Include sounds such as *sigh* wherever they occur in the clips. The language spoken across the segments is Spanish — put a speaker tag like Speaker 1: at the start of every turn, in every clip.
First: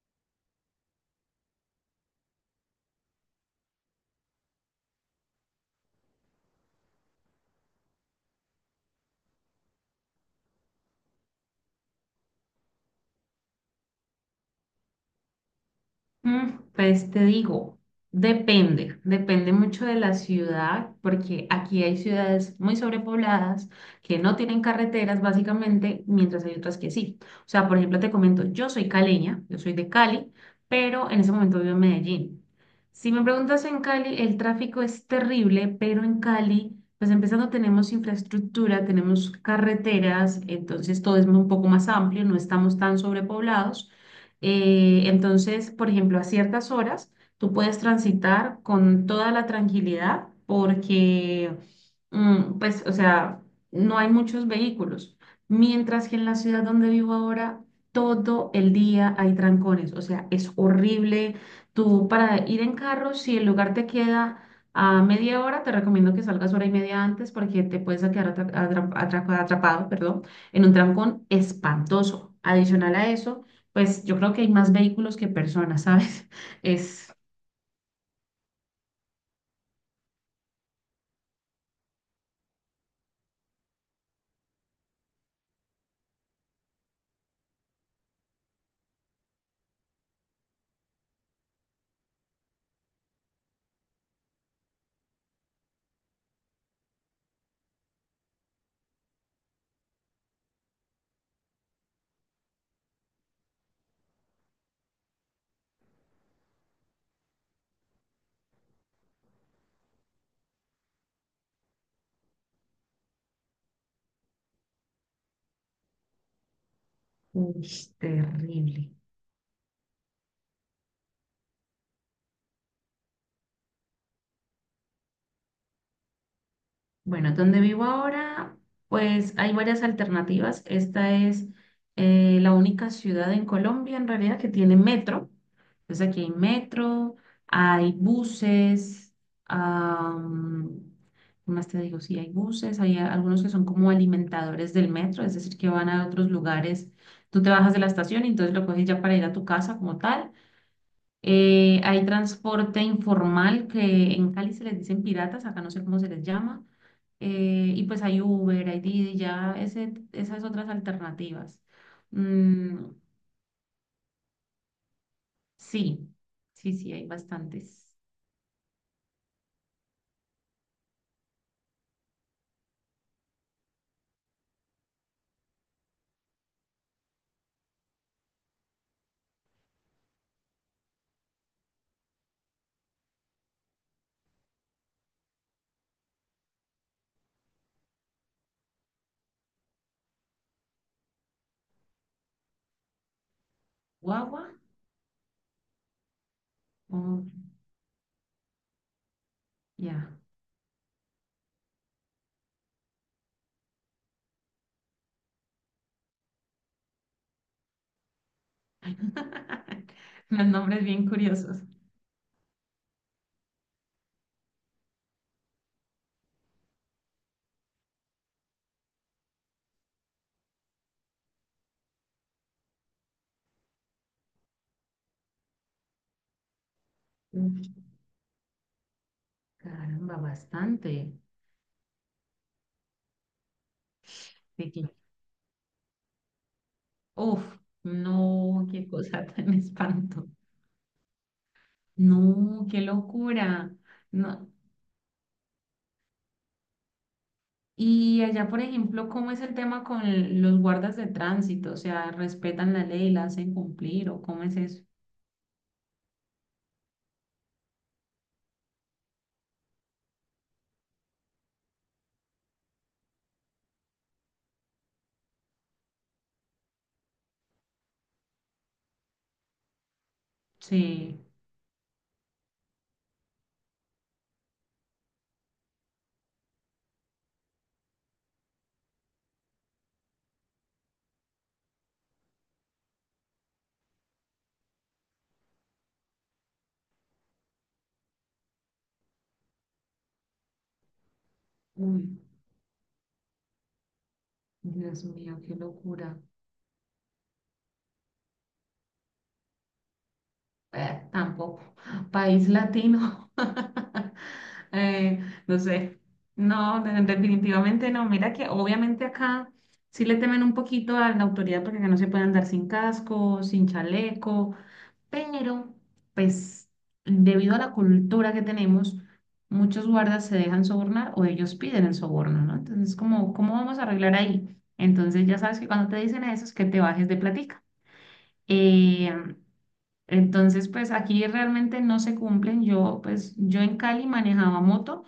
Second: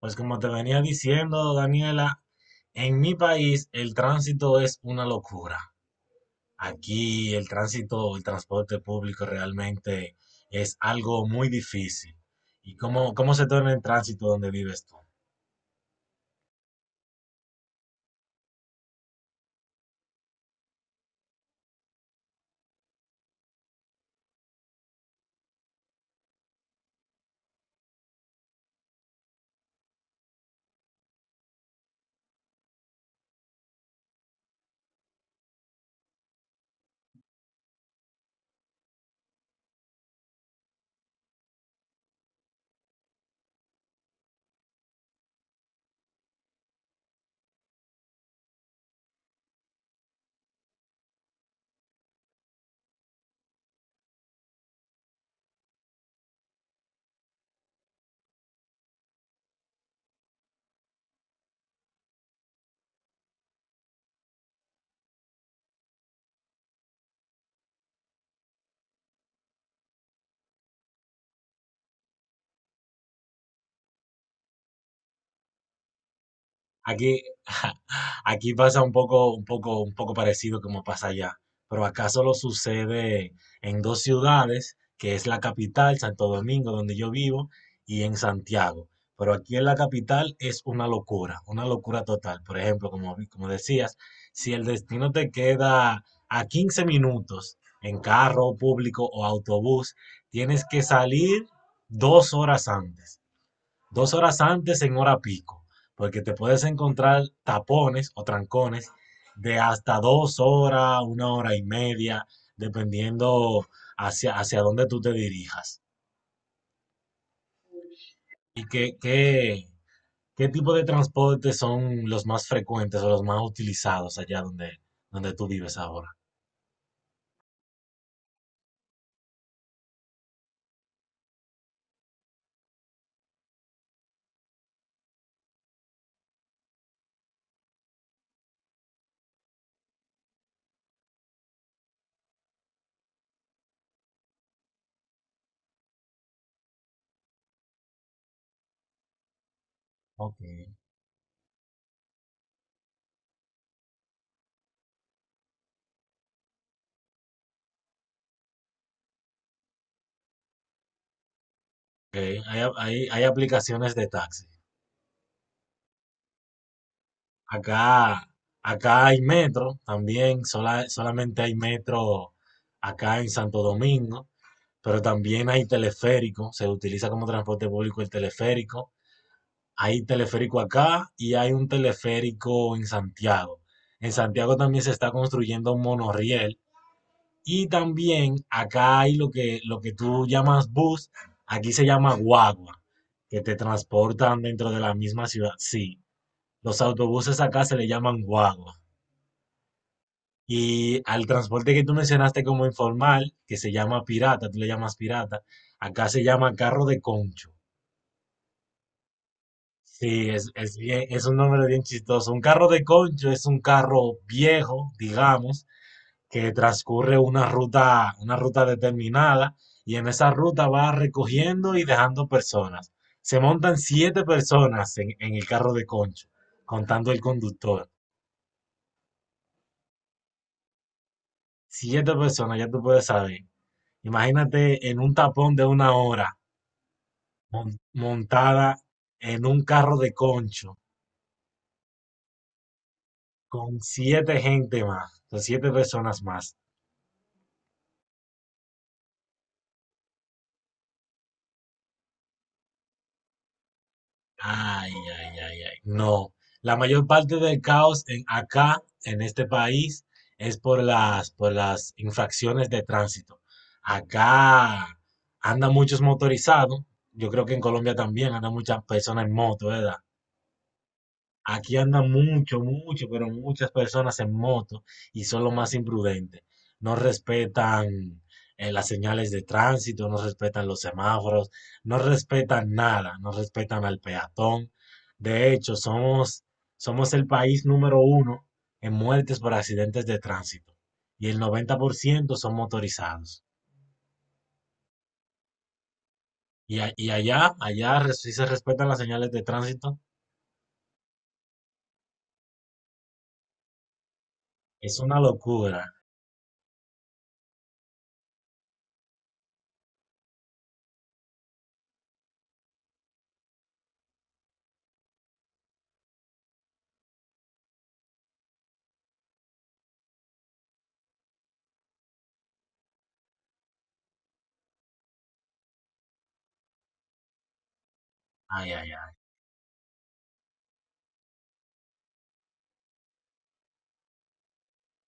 Speaker 1: Pues como te venía diciendo, Daniela, en mi país el tránsito es una locura. Aquí el transporte público realmente es algo muy difícil. ¿Y cómo se torna el tránsito donde vives tú?
Speaker 2: Pues te digo, depende mucho de la ciudad, porque aquí hay ciudades muy sobrepobladas que no tienen carreteras básicamente, mientras hay otras que sí. O sea, por ejemplo, te comento, yo soy caleña, yo soy de Cali, pero en ese momento vivo en Medellín. Si me preguntas en Cali, el tráfico es terrible, pero en Cali, pues empezando tenemos infraestructura, tenemos carreteras, entonces todo es un poco más amplio, no estamos tan sobrepoblados. Entonces, por ejemplo, a ciertas horas tú puedes transitar con toda la tranquilidad porque, pues, o sea, no hay muchos vehículos. Mientras que en la ciudad donde vivo ahora, todo el día hay trancones. O sea, es horrible. Tú para ir en carro, si el lugar te queda a media hora, te recomiendo que salgas hora y media antes porque te puedes quedar atrapado, perdón, en un trancón espantoso. Adicional a eso. Pues yo creo que hay más vehículos que personas, ¿sabes? *laughs* Es
Speaker 1: Aquí, *laughs* aquí pasa un poco parecido como pasa allá, pero acá solo sucede en dos ciudades, que es la capital, Santo Domingo, donde yo vivo, y en Santiago. Pero aquí en la capital es una locura total. Por ejemplo, como decías, si el destino te queda a 15 minutos en carro público o autobús, tienes que salir 2 horas antes en hora pico, porque te puedes encontrar tapones o trancones de hasta 2 horas, una hora y media, dependiendo hacia dónde tú te dirijas.
Speaker 2: uy,
Speaker 1: ¿Y
Speaker 2: terrible.
Speaker 1: qué tipo de transporte son los más frecuentes o los más utilizados allá donde tú vives ahora?
Speaker 2: Bueno, donde vivo ahora, pues hay varias alternativas. Esta es la única ciudad en Colombia, en realidad, que tiene metro. Entonces aquí hay metro, hay buses, am, ¿qué más te digo? Sí, hay buses, hay algunos que son como alimentadores del metro, es decir, que van a otros lugares. Tú te bajas de la estación y entonces lo coges ya para ir a tu casa como tal.
Speaker 1: Ok.
Speaker 2: Hay transporte informal que en Cali se les dicen piratas, acá no sé cómo se les llama. Y pues hay Uber, hay Didi, ya ese, esas otras alternativas.
Speaker 1: Ok. Hay,
Speaker 2: Mm,
Speaker 1: hay- hay aplicaciones de taxi.
Speaker 2: sí, sí, sí, hay bastantes.
Speaker 1: Acá, acá hay metro también, solamente hay metro acá en Santo Domingo. Pero también hay teleférico, se utiliza como transporte público el teleférico. Hay teleférico acá y hay un teleférico en Santiago. En Santiago también se está construyendo un monorriel, y también acá hay lo que tú llamas bus, aquí se llama guagua, que te transportan
Speaker 2: Guagua,
Speaker 1: dentro de la misma ciudad. Sí, los
Speaker 2: oh,
Speaker 1: autobuses acá se le llaman guagua.
Speaker 2: ya.
Speaker 1: Y al transporte que tú mencionaste como informal, que se llama pirata, tú le llamas pirata, acá se llama carro de concho. Sí,
Speaker 2: *laughs* Los nombres bien
Speaker 1: es un
Speaker 2: curiosos.
Speaker 1: nombre bien chistoso. Un carro de concho es un carro viejo, digamos, que transcurre una ruta determinada, y en esa ruta va recogiendo y dejando personas. Se montan siete personas en el carro de concho, contando el
Speaker 2: Uf,
Speaker 1: conductor.
Speaker 2: caramba, bastante.
Speaker 1: Siete personas, ya tú puedes saber. Imagínate
Speaker 2: Pequeño.
Speaker 1: en un tapón de una hora
Speaker 2: Uf, no,
Speaker 1: montada
Speaker 2: qué cosa *laughs*
Speaker 1: en
Speaker 2: tan
Speaker 1: un carro de
Speaker 2: espanto.
Speaker 1: concho
Speaker 2: No, qué locura. No.
Speaker 1: con siete personas más.
Speaker 2: Y allá, por ejemplo, ¿cómo es el tema con los guardas de tránsito? O sea, ¿respetan la ley, la hacen cumplir o cómo es eso?
Speaker 1: Ay, ay, ay, ay. No. La mayor parte del caos en este país, es por las infracciones de tránsito. Acá andan muchos motorizados. Yo creo que en Colombia también andan muchas personas en moto, ¿verdad?
Speaker 2: Sí.
Speaker 1: Aquí andan mucho, mucho, pero muchas personas en moto, y son lo más imprudentes. No respetan las señales de tránsito, no respetan los semáforos, no respetan nada, no respetan al peatón. De hecho, somos el país número uno en muertes por accidentes de tránsito, y el noventa por
Speaker 2: Uy,
Speaker 1: ciento son motorizados.
Speaker 2: Dios mío, qué locura.
Speaker 1: Y allá, sí se respetan las señales de tránsito.
Speaker 2: Tampoco. País latino. *laughs*
Speaker 1: Es
Speaker 2: Eh,
Speaker 1: una
Speaker 2: no
Speaker 1: locura.
Speaker 2: sé. No, definitivamente no. Mira que obviamente acá sí le temen un poquito a la autoridad porque acá no se puede andar sin casco, sin chaleco. Pero pues debido a la cultura que tenemos, muchos guardas se dejan sobornar o ellos piden el soborno, ¿no? Entonces, como, ¿cómo vamos a arreglar ahí? Entonces, ya sabes que cuando te dicen eso es que te bajes de platica.
Speaker 1: Ay, ay.
Speaker 2: Eh, entonces, pues aquí realmente no se cumplen. Yo, pues, yo en Cali manejaba moto,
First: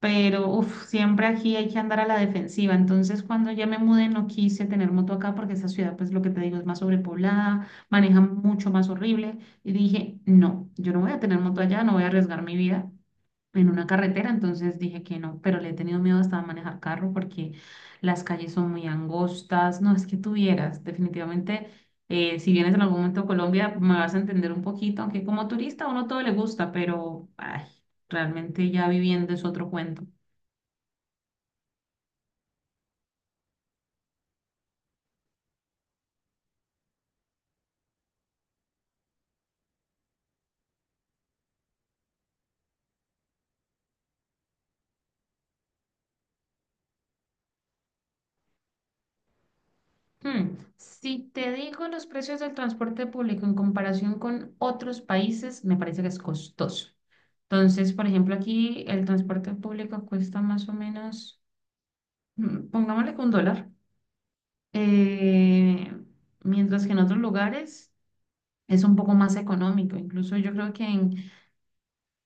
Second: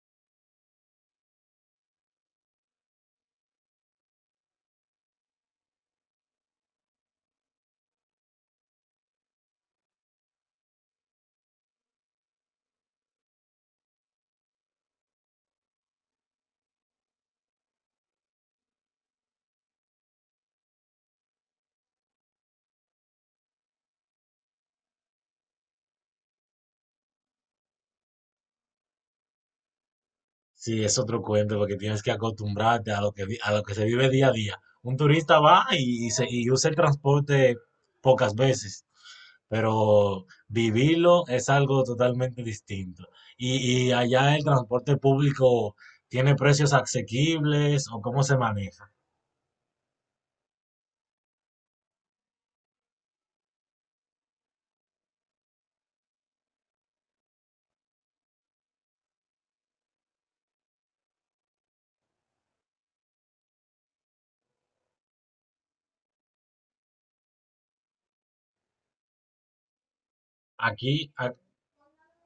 Speaker 2: pero uf, siempre aquí hay que andar a la defensiva. Entonces, cuando ya me mudé, no quise tener moto acá porque esta ciudad, pues lo que te digo, es más sobrepoblada, manejan mucho más horrible. Y dije, no, yo no voy a tener moto allá, no voy a arriesgar mi vida en una carretera. Entonces dije que no, pero le he tenido miedo hasta a manejar carro porque las calles son muy angostas. No, es que tuvieras, definitivamente. Si vienes en algún momento a Colombia, me vas a entender un poquito, aunque como turista a uno todo le gusta, pero ay, realmente ya viviendo es otro cuento.
Speaker 1: Sí, es otro cuento, porque tienes que acostumbrarte a lo que se vive día a día. Un turista va y usa el transporte pocas veces, pero vivirlo es algo totalmente distinto. Y allá el transporte público tiene precios asequibles, o cómo se maneja.
Speaker 2: Hmm, si te digo los precios del transporte público en comparación con otros países, me parece que es costoso. Entonces, por ejemplo, aquí el transporte público cuesta más o menos, pongámosle que un dólar, eh, mientras que en otros lugares es un poco más económico. Incluso yo creo que
Speaker 1: Aquí,
Speaker 2: en,
Speaker 1: a-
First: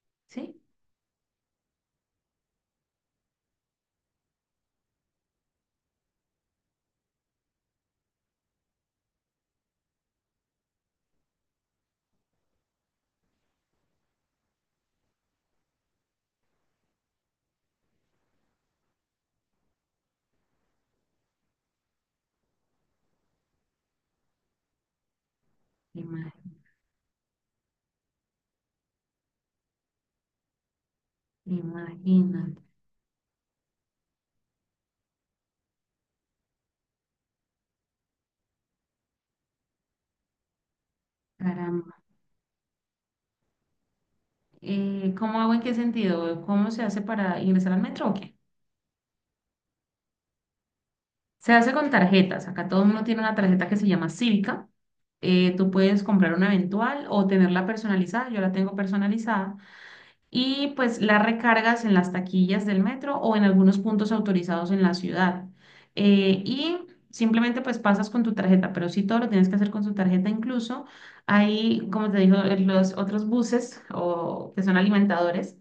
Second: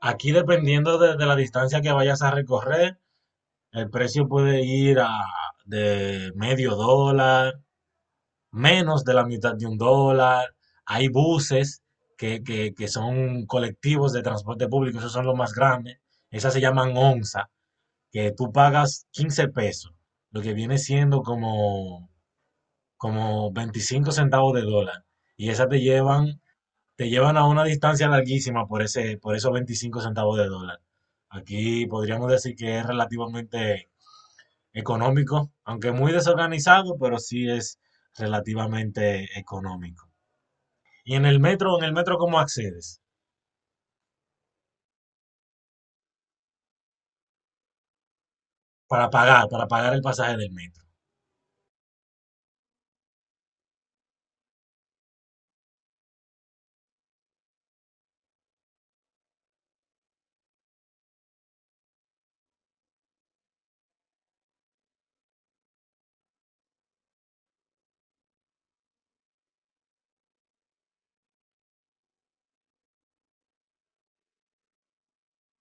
Speaker 1: aquí
Speaker 2: sí,
Speaker 1: dependiendo de la distancia que vayas a recorrer, el precio puede ir a de medio dólar menos de la mitad de un dólar. Hay buses que son colectivos de transporte público, esos son los más grandes. Esas se llaman onza, que tú pagas 15 pesos, lo que viene siendo como 25 centavos de dólar. Y esas te
Speaker 2: Ima-
Speaker 1: llevan, te llevan a una distancia larguísima por esos 25 centavos de dólar. Aquí podríamos decir
Speaker 2: imagínate,
Speaker 1: que es relativamente económico, aunque muy desorganizado, pero sí es relativamente económico. Y en el metro, en el
Speaker 2: caramba.
Speaker 1: metro, ¿cómo accedes?
Speaker 2: ¿Cómo hago en qué sentido? ¿Cómo se hace para ingresar al metro o qué?
Speaker 1: Para pagar el pasaje del metro.
Speaker 2: Se hace con tarjetas. Acá todo el mundo tiene una tarjeta que se llama Cívica. Tú puedes comprar una eventual o tenerla personalizada. Yo la tengo personalizada. Y pues la recargas en las taquillas del metro o en algunos puntos autorizados en la ciudad. Y simplemente pues pasas con tu tarjeta, pero sí todo lo tienes que hacer con su tarjeta. Incluso hay, como te digo, los otros buses o que son alimentadores.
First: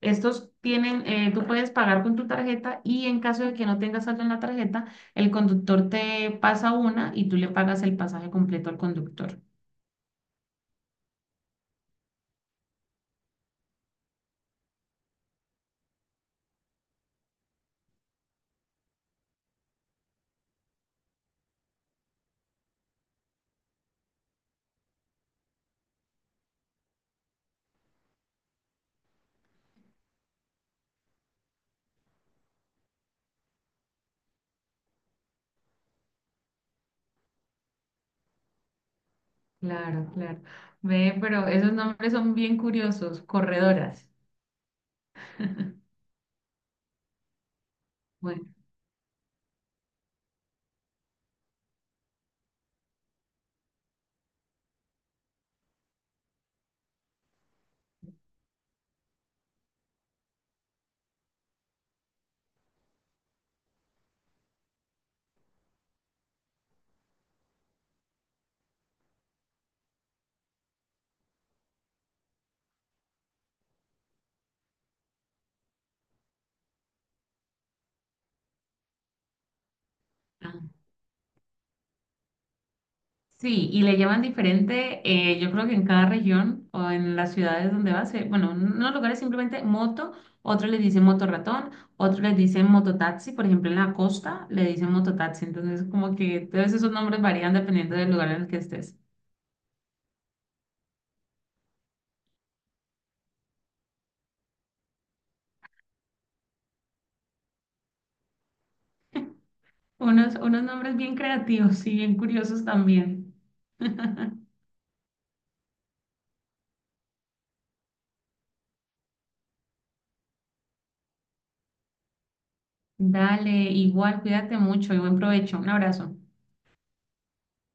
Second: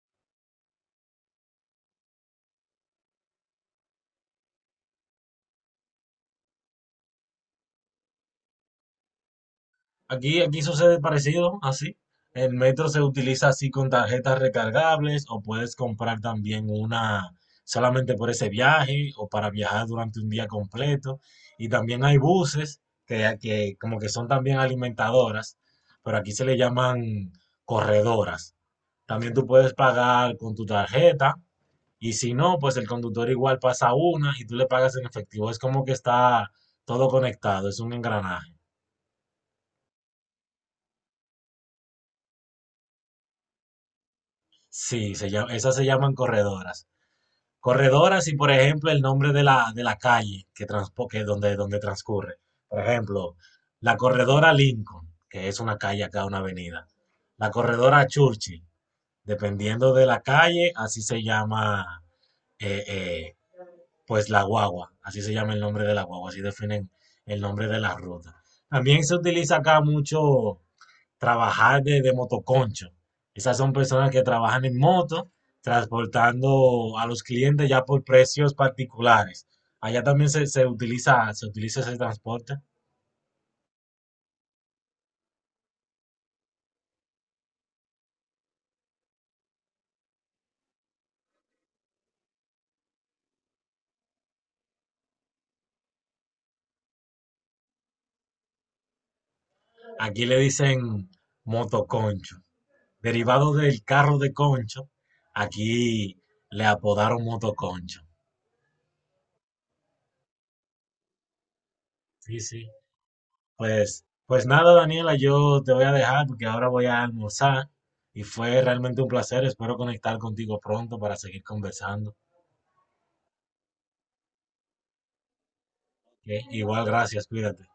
Speaker 2: Estos tienen, tú puedes pagar con tu tarjeta y en caso de que no tengas saldo en la tarjeta, el conductor te pasa una y tú le pagas el pasaje completo al conductor.
Speaker 1: Aquí sucede parecido, así. El metro se utiliza así con tarjetas recargables, o puedes comprar también una solamente por ese viaje o para viajar durante un día completo. Y también hay buses que como que son también alimentadoras, pero aquí se le llaman corredoras. También tú puedes pagar con tu tarjeta. Y si no, pues el conductor igual pasa una y tú le pagas en efectivo. Es como que está todo conectado, es un engranaje.
Speaker 2: Claro, claro. Ve, pero esos nombres son bien curiosos, corredoras.
Speaker 1: Sí, esas se llaman corredoras. Corredoras y,
Speaker 2: Bueno,
Speaker 1: por ejemplo, el nombre de la calle que donde transcurre. Por ejemplo, la corredora Lincoln, que es una calle acá, una avenida. La corredora Churchill, dependiendo de la calle, así se llama eh, eh, pues la guagua, así se llama el nombre de la guagua, así definen el nombre de la ruta. También se utiliza acá mucho trabajar de motoconcho. Esas son personas que trabajan en moto, transportando a los clientes ya por precios particulares. Allá también se utiliza ese transporte.
Speaker 2: sí, y le llaman diferente, yo creo que en cada región o en las ciudades donde vas, bueno, en unos lugares simplemente moto, otros les dicen motorratón, otros les dicen mototaxi, por ejemplo en la costa le dicen mototaxi, entonces como que todos esos nombres varían dependiendo del lugar en el que estés.
Speaker 1: Aquí le dicen motoconcho. Derivado del carro de concho, aquí le apodaron motoconcho.
Speaker 2: Unos, unos nombres bien creativos y bien
Speaker 1: Sí,
Speaker 2: curiosos
Speaker 1: sí.
Speaker 2: también.
Speaker 1: Pues nada, Daniela, yo te voy a dejar porque ahora voy a almorzar, y fue realmente un placer. Espero conectar contigo pronto para seguir conversando.
Speaker 2: Dale, igual, cuídate mucho y buen provecho. Un abrazo.
Speaker 1: ¿OK? Igual, gracias, cuídate.